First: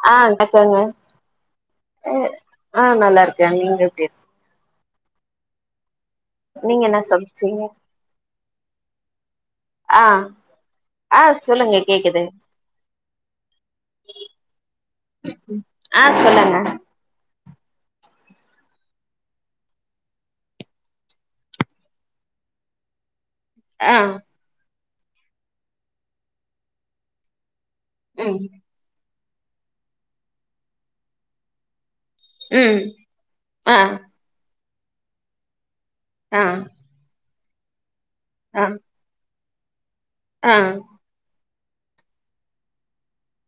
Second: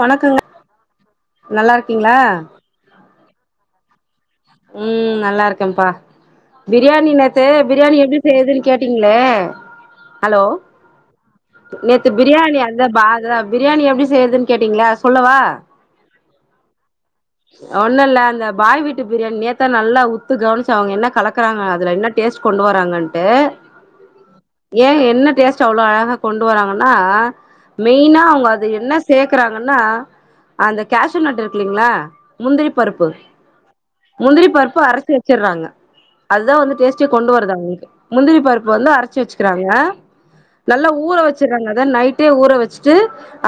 வணக்கங்க ஆஹ்டக்கங்க நல்லா இருக்கீங்களா - ஆஹ் நல்லாயிருக்கு ஜங்னிற பெர் ஊம் நல்லா இருகன்பா இருக் நீங்க என்ன பிரியாணி நேத்து சமச்சீங்க பிரியாணி எப்புடி செய்றதுன்னு கேட்டீங்ளே ஆ ஹலோ ஆ சொல்லுங்க நேத்து கேக்குது பிரியாணி அந்த பாதா பிரியாணி எப்டி செய்றதுன்னு கேட்டீங்கள சொல்லவா ஆ சொல்லுங்க ஒண்ணுல்ல அந்த பாய் வீட்டு பிரியாணி நேத்தா நல்லா உத்து கவனிச்சோ அவ்ங்க என்ன கலக்குறாங்க அதுல என்ன டேஸ்ட் கொண்டு வராங்கன்ட்டு ஆஹ ஏ என்ன டேஸ்ட் அவ்ளோ அழகா கொண்டு வராங்கன்னா மெயினா ம் அவுங்க அது என்ன சேக்கறாங்கன்னா அந்த கேஷுநட்டு் இருக்குலீங்களா முந்திரி ம் பருப்பு ஆ - முந்திரி பருப்பு இப்ப அரச்சி வச்சிறாங்க. ஆ அதுதா வந்து டேஸ்டே கொண்டு வர்தாங் ட்டு முந்திரி ஆ பருப்பு வந்து அரைச்சி வச்சு கிறாங்க ஆ நல்லா ஊற வச் ச்சுறாங்க அத நைட்டே ஊற வச்சுட்டு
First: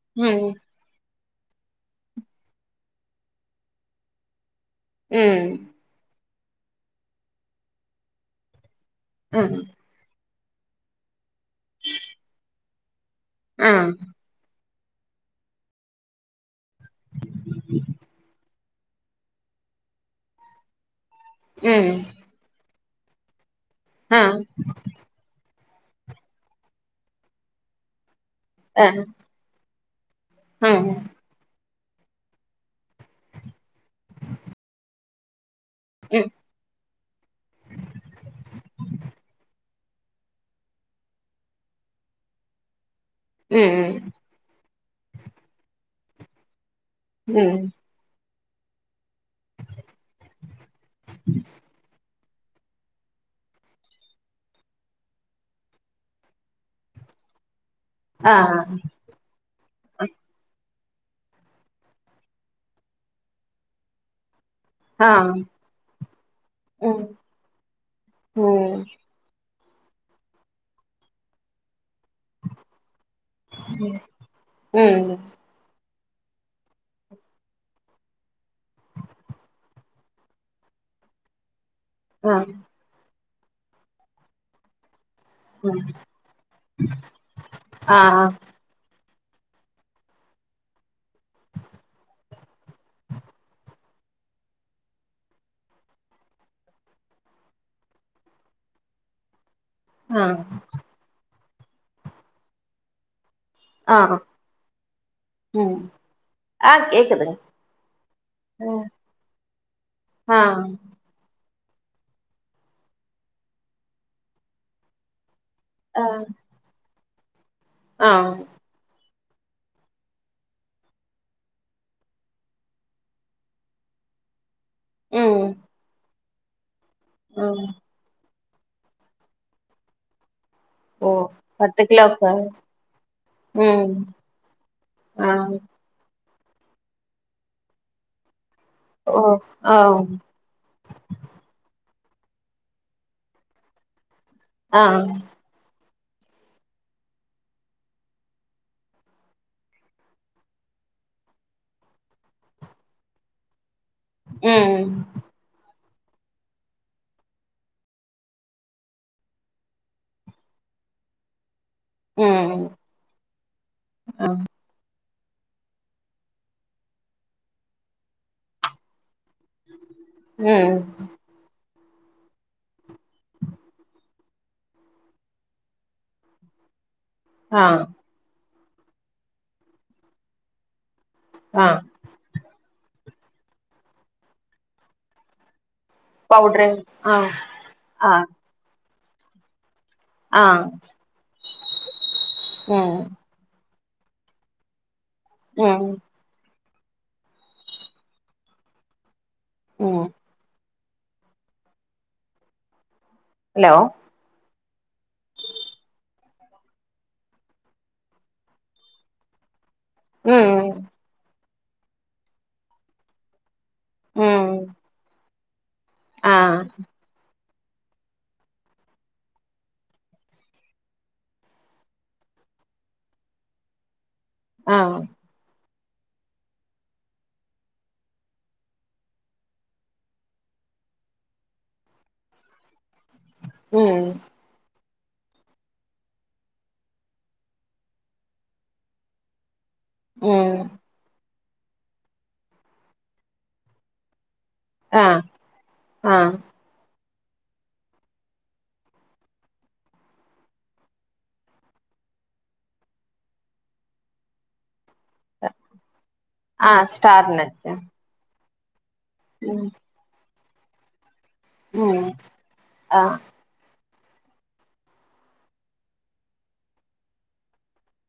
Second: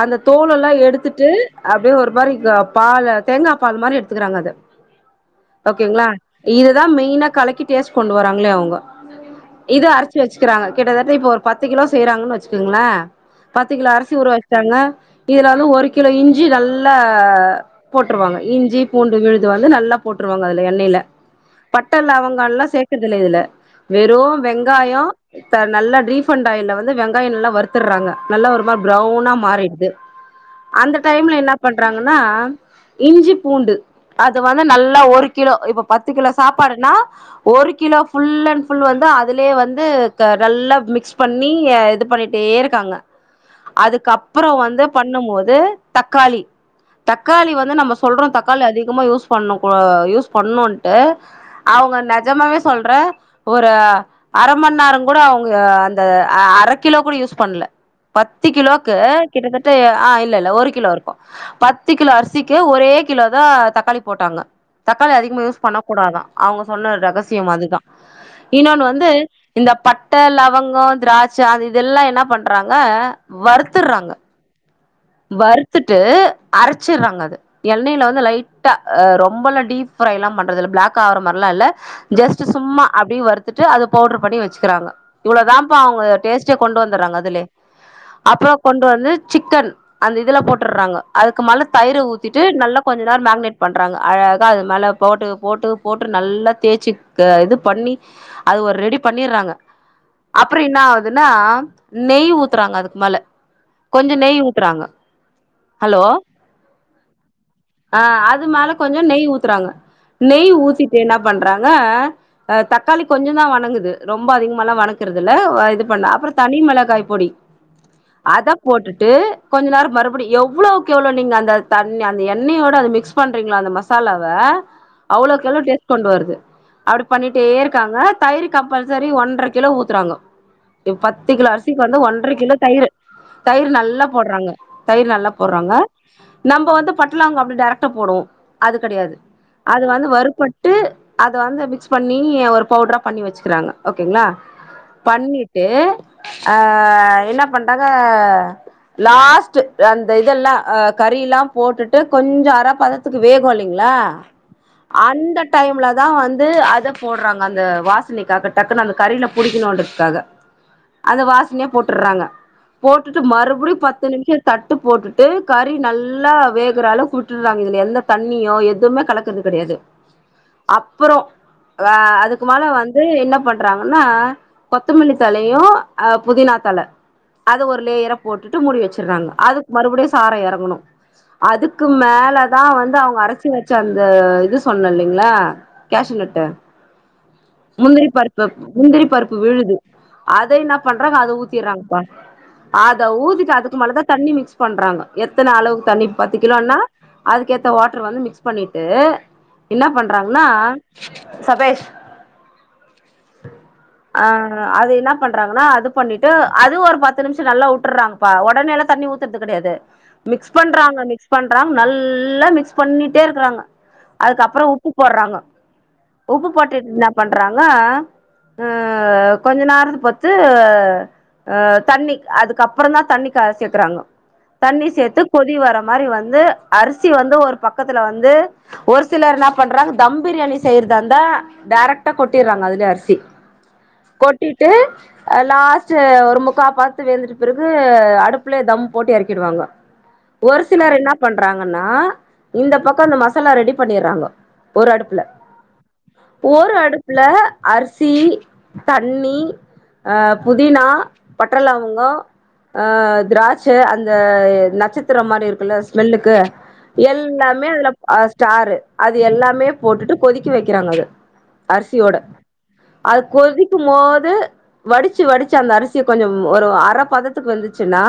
அந்த ம் தோல்லா ல எடுத்துட் ட்டு அப்டியே ஒரு மாரி பால தேங்கா பால் மாதிரி எடுத்துகிறாங்க அத உம் இதுதான் மெயினா கலக்கி டேஸ் கொண்டு வராாங்களே அவ்ங்க ம் இது அர்த் து வச்சுக்கிறாங்க கிட்டத்தட்ட இப்ப ஒரு பத்து கிலோ செய்யறாங்கன்னு வச்சுக்கங்கள ஆ பத்து கிலோ அரிசி ஊர வச்சாங்க இதுல வந்து ஒரு கிலோ இஞ்சி நல்லா போட்டுருவாங்க இஞ்சி பூண்டு விழுது வந்து நல்லா போட்டுருவாங்க அதுல எண்ணைல ம் பட்ட லவங்கலா சே த்துட்டல இதுல ஆ வெறு வெங்காயொ த நல்லா ரீபண்ட் ஆயில்ல வந்து வெங்காயொ நல்லா வருத்தடுறாங்க நல்லா ஒரு மார் ஆ பிர்ரௌனா மாறிடுது ம் அந்த டைம்ல என்ன பண்றாங்கன்னா இஞ்சி பூண்டு அத வந்து நல்லா ஒரு கி கிலோ இப்ப பத்து ம் கிலோ சாப்பாடுனா ஒரு கிலோ ஃபுல் அண்ட் ஃபுல் வந்து அதுலே வந்து து க நல்லா மிக்ஸ் பண்ணி அ இது பண்ணிட்டே இருக்காங்க ம் அதுக்கப்பறொ வந்து பண்ணும்போது தக்காளி க்காளி ம் வந்து நம்ம சொல்றோ த க்காளி அதிகமா யூஸ் பண்ண கூடா யூஸ் பண்ணுன்ட்டு அவங்க ந நெஜமாவே சொல்ற ஒரு அர மண்நேரொ கூட அவங்க அந்த அ அர கிலோ கூட யூஸ் பண்ணல ஆ பத்து கிலோக்கு கிட்டத்தட்ட ஆஹ் இல்ல இல்ல ஒரு கிலோ இருக் பத் த்து கிலோ அரிசிக்கு ஒரே கிலோதா தக்காளி போட்டாங்க ஆ தக்காளி அதிகமா யூஸ் பண்ண கூடாதா அவங்க சொன்ன ம் ரகசியம் அதுதா ம் இன்னொன்னு வந்து இந்த பட்ட லவங்கொ திராட்ச அது இ இதல்லா என்ன பண்றாங்க வருத்துடுறாங்க ம் வருத்துட் ட்டு அரச்சிறாங்க அது எண்ணைல வந்து லைட்டா அ ரொம்பல்லா டீப் ஃப்ரை எல்லாம் பண்றது இல்ல பிளாக் ஆகற மாரிலா இல்ல ஆ ஜஸ்ட் சும்மா அப்டியே வருத் த்துட்டு அத பவுடர் பண்ணி வச்சுக்கிறாங்க இவ்ளோ தாம்ப்பா ம் அவங்க டேஸ்ட்டே கொண்டு வந்துடுறாங்க அதுலே ஆ அப்றோ கொண்டு வந்து சிக்கன் அந்த இதுல போட்டறாங்க அதுக்கு மேலே தயிர் ஊத்திட்டு நல்லா கொஞ்சம் நேரம் மேக்னேட் பண்றாங்க அழகா அது மேலே போட்டு போட்டு போட்டு நல்லா தேய்ச்சுக்க இது பண்ணி அது ஒரு ரெடி பண்ணிடுறாங்க ஆ அப்புற என்ன ஆவுதுன்னா நெய் ஊத்துறாங்க அதுக்கு மேல ஆ கொஞ்சம் நெய் ஊத்துறாங்க ம் ஹலோ ஆ கேக்குதுங்க ஆஹ் அது மேல கொஞ்சம் நெய் ஊத்துறாங்க ஆ நெய் ஊத்திட்டு என்ன பண்றாங் க தக்காளி கொஞ்சோ தான் வணங்குது ரொம்ப அதிகமால்லாம் வணக்குறது இல்ல இது ஆ பண்ண அப்புறம் தனி மிளகாய் பொடி ஆ அத போட்டுட்டு கொஞ்ச நேரம் மறுபடி எவ் ளோக்கெவ்ளோ நீங்க அந்த தண்ணி அந்த எண்ணயோட அது மிக்ஸ் பண்றீங்களோ அந்த மசாலாவ ம் அவ்ளோக்கவ்ளோ டேஸ்ட் கொண்டு வருது அப்டி பண்ணிட்டே ம் இருக்காங்க தயிருக் கம்பல்செரி ஒன்ர கிலோ ஊத்துறாங்கோ இப்ப ஓ பத்து கிலோ பத்து அரிசிக்கு வந்து கிலோக்கு ஒன்ர கிலோ தயிரு தயிர் ம் நல்லா போடுறாங்க தயிர் நல்லா ஆ போட்றாங்க நம்ம வந்து பட்ட லவங்கம் அப்டி டேரக்டா போடுவோம் அது கெடையாது ஓ ஆ அது வந்து வறுப்பட்டு அது வந்து மிக்ஸ் பண்ணி ஒரு பவுடரா பண்ணி வச்சுக்கிறாங்க ஓகேங்களா ஆ பண்ணிட்டு ஆஹ் என்ன பண்டாங்க லாஸ்ட்டு அந் த இதல்லாம் கறியில்லா போட்டுட்டு கொஞ்சோ அற பதத்துக்கு வேகும் இல் ளா ம் அந்த டைம்ல அதா வந்து அத போடுறாங்க அந்த வாசனைக்காக டக்குன்ன அந்த கறில புடிக்கணும்ன்றதுக்காக அந்த வாச னைய போட்டுற்றாங்க ம் போட்டுட்டு மறுபடியும் பத்து ஆ நிமிஷம் தட் போட்டுட்டு கறி நல்லா வேகுற அளவுக்கு வுட்டுற்றாங்க இதுல எந்த தண்ணியோ எதுமே கலக்க குறது கெடையாது ம் அப்புறோ அஹ் அதுக்கு மேல வந்து என்ன பண்றாங்கன்னா கொத்தமல்லி தலயும் அஹ் புதினா தல அது ஆ ஒரு லேயர போட்டு டு மூடி வச்சிருற்றாங்க அது மறுபடியும் சாறொ எறங்கணும் ஆ அதுக்கு மேலதான் வந்து அவுங் கறச்சி வச்ச அந்த இது சொன்ன இல்லீங்களா கேஷுனட்டு பவுட்ரு ஆ முந்திரி ஆ பருப்பு முந்திரி பருப்பு விழுது ஆ அத இன்னா பண்றாங்க அத ஊத் சிரங்ப்பா ம் அத ஊதிட்டு அது மேலதான் தண்ணி மிக்ஸ் பண்றாங்க எத்தன அளவுக்கு ம் தண்ணி பத்து கிலோன்னா அதுக்கேத்த வாட்டரு வந்து மிக்ஸ் பண்ணிட்டு என்ன ம் பண்றாங்கன்னா சபேஷ் ஹலோ ஆஹ் அது இன்னா பண்றாங்கன்னா அது பண்ணிட்டு அது ஒரு பத்து நிமிஷம் நல்லா உட்டுறாங்கப்பா ஒடனேலா தண்ணி ஊத் தர்து கெடையாது மிக்ஸ் ம் பண்றாங்க மிக்ஸ் பண்றாங் நல்லா மிக்ஸ் பண்ணிட்டே இருக்கறாங்க ம் அதுக்கப்புறம் உப்பு போற்றாங்க ஆ உப்பு போட்டுட் இன்னாப் பண் ப்பரன ஊ கொஞ்ச நேரத்து பத்து தண்ணி அதுக்கப்புறந் தான் தண்ணி கார சேக்குறாங்க ஆ தண்ணி சேத்து கொதி வர மாரி வந்து அரிசி வந்து ஒரு பக்கத்துல வந்து ஒரு சிலர் இன்னாப் பண்றாங்க தம் பிரியாணி செய்யற்தா இருந்தா டைரக்டா கொட்டிறாங்க அதிலே அரிசி ம் கொட்டிட்டு அது லாஸ்ட்டு ஒரு முக்கா பாத்துக்கு வெந்துட்ட பிறகு அடுப்புலே தம் போட் எறக்கிடுவாங்க ம் ஒரு சிலர் இன்னாப் பண்றாங்கன்னா இந்த பக்கம் அந்த மசாலா ரெடி பண்ணிறாங்க ஒரு ஆ அடுப்புல ஆ ஓரு அடுப் ல அரிசி தண்ணி ஆஹ் புதினா பட்ற லவங்கம் ஆஹ் திராட் ச்ச அந்த நட்சத் த்துற மாரி இருக்குல்ல ஸ்மெல்லுக்கு ஆ ஸ்டார் எல்லாமே நட்ஸ் அதுல ஆஹ் ஸ்டாரு அது எல்லாமே ம் போட்டுட்டு கொதிக்க வைக்கிறாங்க அது. ம் அரிசியோட ஆ அது கொதி. க்கும்போது வடிச்சு வடிச்சு அந்த அரிசிய கொஞ்சம் ஒரு அர பதத்துக்கு வந்துச்சுன்னா.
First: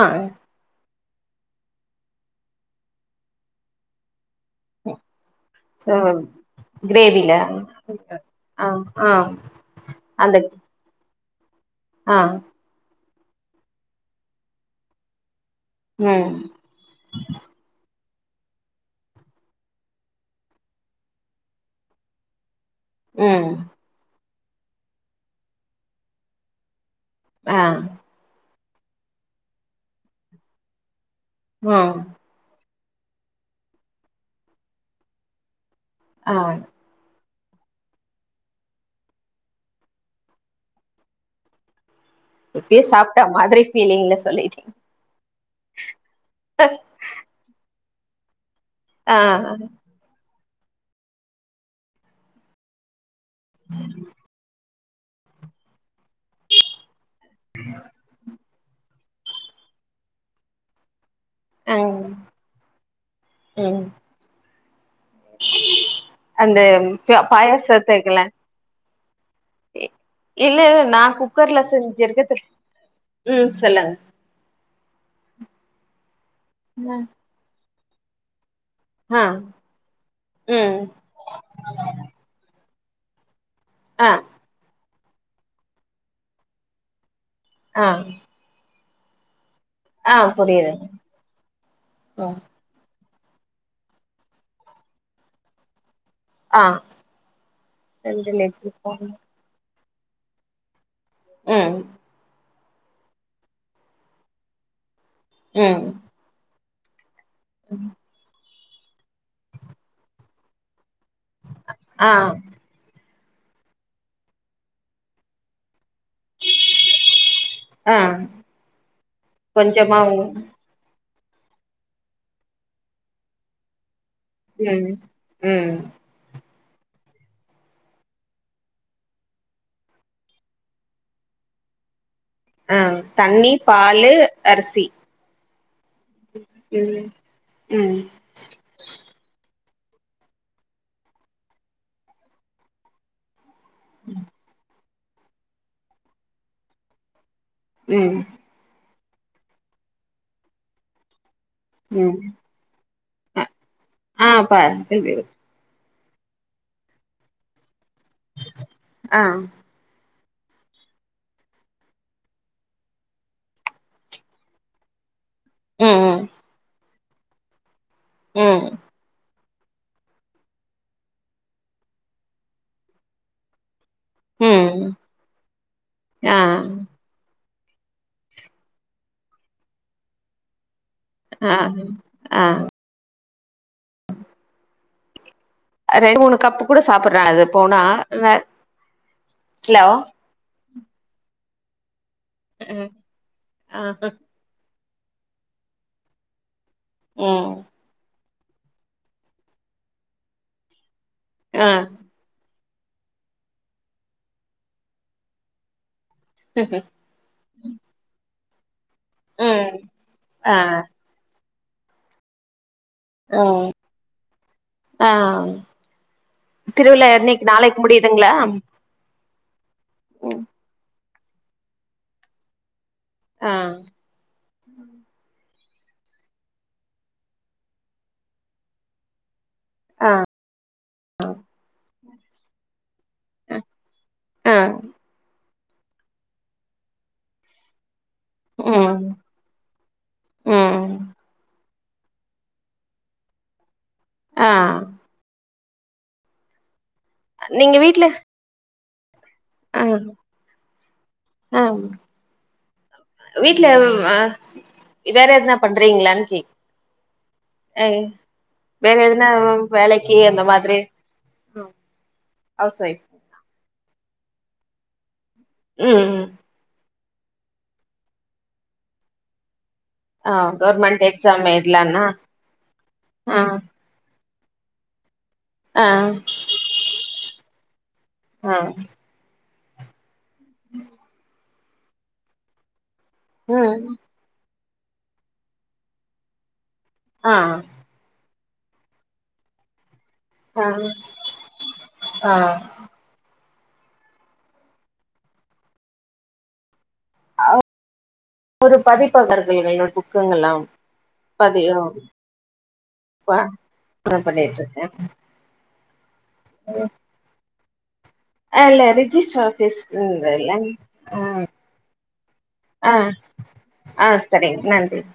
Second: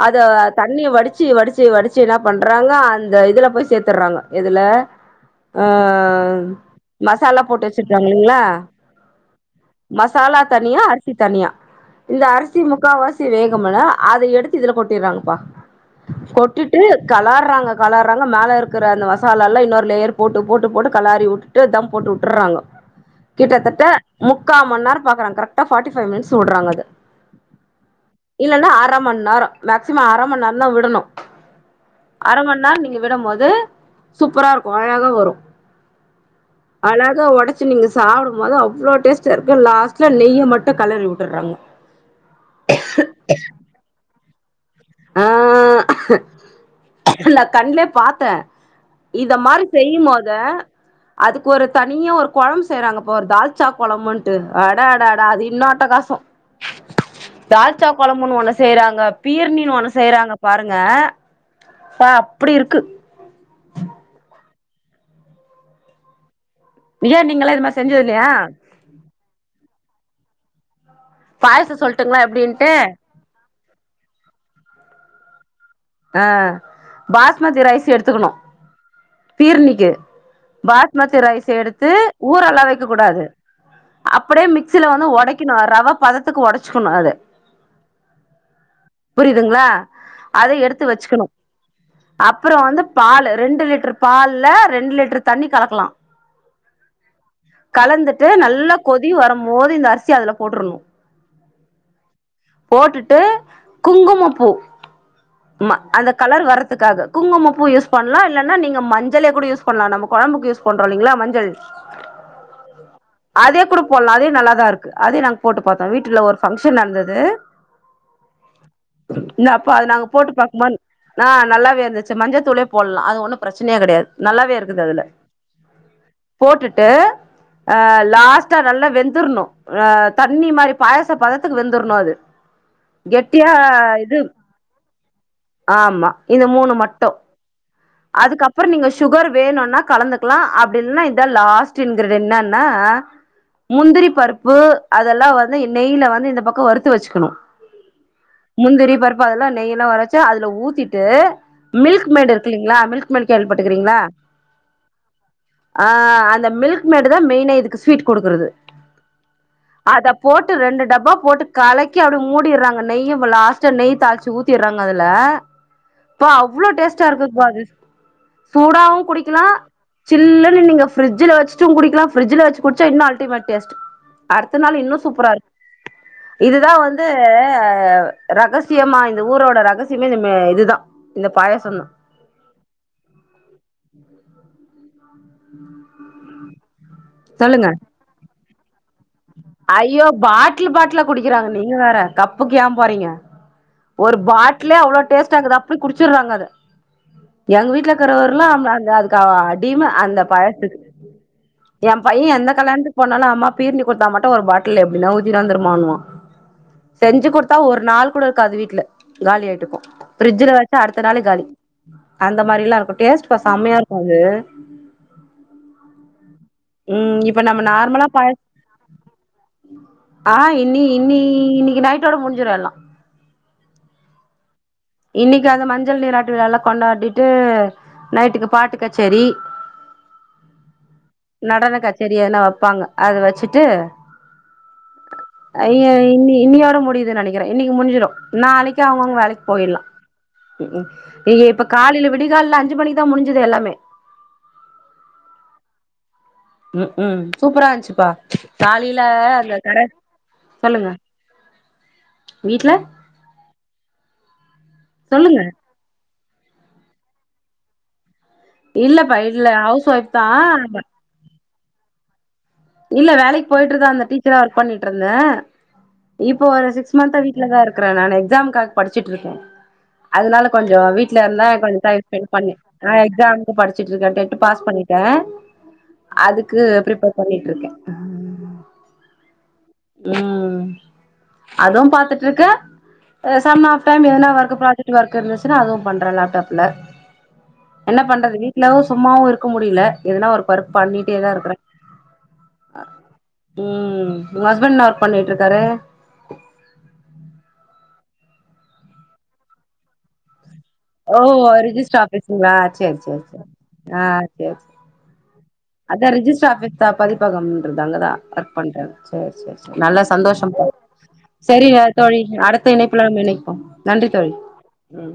ஆ அத தண்ணிய வடிச்சு. வடிச்சு வடிச்சு வடிச்சு என்ன பண்றாங்க அந்த இதுல போய் சேர்த்துறாங்க. இதுல சோ உஹஹஹ கிரேவில மசாலா போட்டு வச்சுருக்காங்கில்லைங்களா ஆ ஆ அந்த மசாலா தனியா அரச் அரிசி தனியா. இந்த ஆ அரிசி முக்காவாசி. தி வேகுமல அத எடுத். து இதுல கொட்டிறாங்கப்பா. ம் கொட்டிட்டு களர்றாங்க களர். றாங்க மேல இருக்கிற அந்த மசாலா எல்லாம் இன்னொரு லேயர் போட்டு போட்டு போட்டு களாறி வுட்டுட்டு தம் போட்டு வுட்டுறாங்க. ம் கிட்டத்தட்ட. முக்கா மன்னேரோ பாக்குறாங்க கரெக்டா ஃபார்ட்டி ஃபைவ் மினிட்ஸ் வுடுறாங்க அத ஆஹ. இல்லைன்னா அர மணி நேரம். மேக்சிமம் அர மணி நேரம் தான் விடணும். ம் அர மணி நேரம் நீங்க. விடும்போது சூப்பரா இருக்கும் அழகா வரும். ஆ அழகா ஒடச். சு நீங்க சாப்பிடும்போது அவ்ளோ டேஸ்டா இருக்கு லாஸ்ட்ல நெய்ய மட்டும் களறி வுட்டுறாங்க. இப்பயே சாப்பிட்டா மாதிரி ஃபீலிங்ல சொல்லி. டிங் ஆஹ நான் கண்ல. பாத்தே. ஆ இத மாரி செய்யும் போது அதுக்கு ஒரு தனியா ஒரு கொழம்பு செய்யறாங்க. பா இப்ப ஒரு தால்சா குழம்புன்ட்டு. அட அட அடா அது இன்னு அட்டகாசோ. தால்ச்சா குழம்புன்னு ஒன்னு செய்யறாங்க பீர்னி ஒண்ணு செய்யறாங்க பாருங்க. ம் ஆ அப்படி இருக்கு. ம் [unintelligible] அந்த பா ஏ நீங்கல்லா இது மாரி செஞ்சது பாயாசத்துக்கல இல்லையா கி இல்ல இல்ல. நான் குக்கர்ல பாயசோ சொல்ட்டுங்களா செஞ்சிருக்கது எப்டின்ட்டு உம் சொல்லுங்க அஹ் ம் பாஸ்மதி ரைஸ் த்து எடுத்துக்கணும் ஆ பீர்னிக்கு ம் பாஸ்மதி ரைஸ் எடுத்து ஊரலாம் வைக்க இருக்க கூடாது ஆ அப்படியே மிக்சில வந்து உடக்கணு ரவ பதத்துக்கு உடச்சுக்கணு அத ஆஹ் புரிது ங்களா அத எடுத்து தத்து வெச்சுக்கணு ம் அப்புறோ வந்து பால் ரெண்டு லிட்டர் பால்ல ரெண்டு லிட்டர் தண்ணி கலக்கலா ஆ கலந்துட்டு ரெண்டு லிட்டர் நல்லா பால் கொதி வரும்போது இந்த அரிசி ச்சு அதுல போட்டுறணு உம் போட்டுட்டு குங்கும பூ மா ம் அந்த கலர் வர்ற க்காக குங்கும பூ யூஸ் பண்லா இல்ல ன்னா நீங்க மஞ்சளே கூட யூஸ் பண்ணலா நம்ம கொழம்புக்கு யூஸ் பண்றோ போடுரோலீங்களா மஞ்சள் ஆ அதே கூட போடலா அதே நல்லாதா இருக்கு அதே நாங்க போட்டு பாத் வீட்டுல ஒரு ஃபங்க்ஷன் நடந்தது ஆ இந்தா அப்போ அது கொஞ்சமா நாங்க போட்டு ம் பாக்குமன் னா நல்லாவே இருந்துச்சு மஞ்சத்தூளே போடலா அது ஒண்ணு பிரச்சனயே கெடையாது நல்லாவே இருக்குது ம் அதுல ம் போட்டுட்டு அஹ் லாஸ்ட்டா நல்லா வெந்துர்ணு ஆஹ தண்ணி மாரி பாயச பதத்துக்கு வெந்துர்ணு அது ஆஹ் கெட்டியா தண்ணி பாலு இது அரிசி ஆமா இது மூணு ம் மட்டு ம் அதுக்கப்புறோ நீங்க சுகர் வேணுனா கலந்துக்கலா அப்படி இல்லனா இதா லாஸ்ட் இன்கிரிடியன் என்னன்ன முந்திரி பருப்பு அதெல்லா வந்து நெய்ல வந்து இந்த பக்கோ வறுத்து வெச்சுக்கணு ம் முந்திரி பருப் பு அதெல்லா நெய்ல வரச்சு அதுல ஊத்திட்டு மில்க் ம் மெய்டு இருக்கில்லீங்ளா மில்க் மெய்டு அ கேள்வி பட்டுருக்கிறீங்ளா ஆ பாரு ஆ அந்த மில்க் மேடுதான் மெய்னே இதுக்கு ஸ்வீட் குடுக்குறது ஆ அதப் போட்டு ரெண்டு டப்பா போட்டு கலக்கி அப்டி மூடிட்றாங்க நெய்யும் லாஸ்ட்டா நெய் தாள்ச்சி ஊத்திட்றாங்க அதுல ம் ம் பா அவ்ளோ டேஸ்ட் [unintelligible] வாது ம் சூடாவு குடிக்கிலாம் சில்லுனு நீங்க ஃப்ரி்ட்ஜுல வச்சுட்டும் குடிக்கலாம் ஃப்ரி்ட்ஜ்ல வச்சு குடிச்சா இன்னும் அல்டிமேட் டேஸ்ட் அடுத்த நாள் ம் இன்னும் சூப்பரா இருக் ஆ இதுதான் வந்து அ ரகசியமா இந்த ஊரோட ரகசியமே இந்த மே இதுதா இந்த ஆ பாயாசோந்தா ஆ அ ரெண்டு மூணு கப்பு கூட சாப்புட்றாங்க அது சொல்லுங்க போனா வ ஐயோ பாத் பாட்டுல் பாட்டுலா குடிக்கிறாங்க நீங்க வேற கப்புக்கு ஏன் ம் போறீங்க ஆ ஒரு பாட் ட்லே அவ்ளோ டேஸ்டாக்குது அப்டி குடிச்சிட்றாங்க அத ம் எங்க வீட்லக்குறவர் லாம் அந்த அந்த அதுக்கு அடிம அந்த பழத்துக்கு ஆ என் பையன் என்ன கலன்னு போனாலு அம்மா பீர்னி கொடுத்தா மட் ஒரு பாட்டில் எப்டினா ஊத்திரு வந்துருமானுவான் செஞ்சு குடுத்தா ஒரு நாள் கூட காது வீட்ல காலி ம் ஆயிட்டுக்கும் ஃபிரிட்ஜுல ஆ வச்சா அடுத்த நாளே காலி அந்த மாரிலாம் இருக்கு டேஸ்ட் பா ஆ செம்மையா இருக்கு அது ஆ திருவிழா ம் இப்ப என்னைக்கு நம்ம நாளைக்கு நார்மலா பழ முடியுதுங்களா ஆ ம் இனி இனி இன்னிக்கு நைட்டோட முடிஞ்சுரு எல்லா ஆ கி அந்த மஞ்சள் நீராட்டு விழாலா கொண்டாடிட்டு நைட்டுக்கு பாட்டு கச்சேரி ஆ நடன கட் சேரியனா வப்பாங்க அது வச்சுட்டு ஆ அய்யோ இன் இன்னியோட முடியுதுனு நெனக்கிறே இன்னைக்கி முடிஞ்சிடு நாளக்கி ம் அவுங்கோங்க வேலைக் போயிடுலா உம் ம் நீயே இப்பக் காலேல விடியகால்ல அஞ்சு மணிக்குதா முடிஞ்து எல்லாமே அ ம் உம் சூப்பரா நீங்க வீட்ல இஞ்துச்சுபா தாலி ல யோ கட ஆ சொல்லுங்க வீட்ல ட்லவு அ இ வேற சொல்லுங்க எதுனா பண்றீங்களான் ரி அங் இல்லபா இல்ல ஹவுஸ் ஒய்ஃப் தா ஆ இல்ல வேலைக் போயிட் ட்டுறுதாந்தே டீச்சரா ஒர்க் பண்ணிட்டுருந்தே ம் ம் இப்ப ஒரு சிக்ஸ் சுஸ்மந்தா வீட்ல தா இருக்குறே நானு எக்ஸாம்காக படிச்சிட்டு இருக்கே ஆ அதுனால தா கொஞ்சோ கவர்மெண்ட் வீட்ல இருந்தா எக்ஸாம் கொஞ்ச டைம் எழுதலான்னா ஸ்பெண்ட் பண்ணி ஆ எக்ஸாம்கு படிச்சுட்டு இருக்கே டே பாஸ் பண்ணிட்டே அதுக்கு பிரிப்பேர் பண்ணி ஆஹ் உம் அதுவு பாத்துட்டு இருக்கே அ சம் ஆஃப் ம் டைம் எதுனா ஒர்க் ப்ராஜக் இங்க ஒர்க் இருந்துச்சுனா அதுவு பண்ற லேப்டாப்ல ஆ என்ன பண்றது வீ இல்லவு சும்மாவும இருக்க முடியல எதுனா ஒரு பர்க் பண்ணிட்டேதா ருக்கிற அ உம் உங்க ஹஸ்பண் ன்னா ஒர்க் பண்ணிட்ருக்காரு ஒரு பதிப்பகர்கள்கள் [unintelligible] புக்குங்களாம் ஓ ரிஜிஸ்ட்ர் ஆபீஸ்ங்ளா செரி செரி ப செரி அ செரி பண்ணிட்டு செரி இருக்கே இந்த ரிஜிஸ்டர் ஆபிஸ் தா பதிப்பகம் இருந்தாங்க தா ஒர்க் அதுல பண்ற செரி ரிஜிஸ்டர் செரி நல்லா சந்தோஷம் ஆஃபீஸ்ன்றல்ல பா ஆ சரிங்க தோழி அடுத்த ஆ இணைப்புல [unintelligible] போம் நன்றி ஆ தோழி சரிங்க நன்றி ம்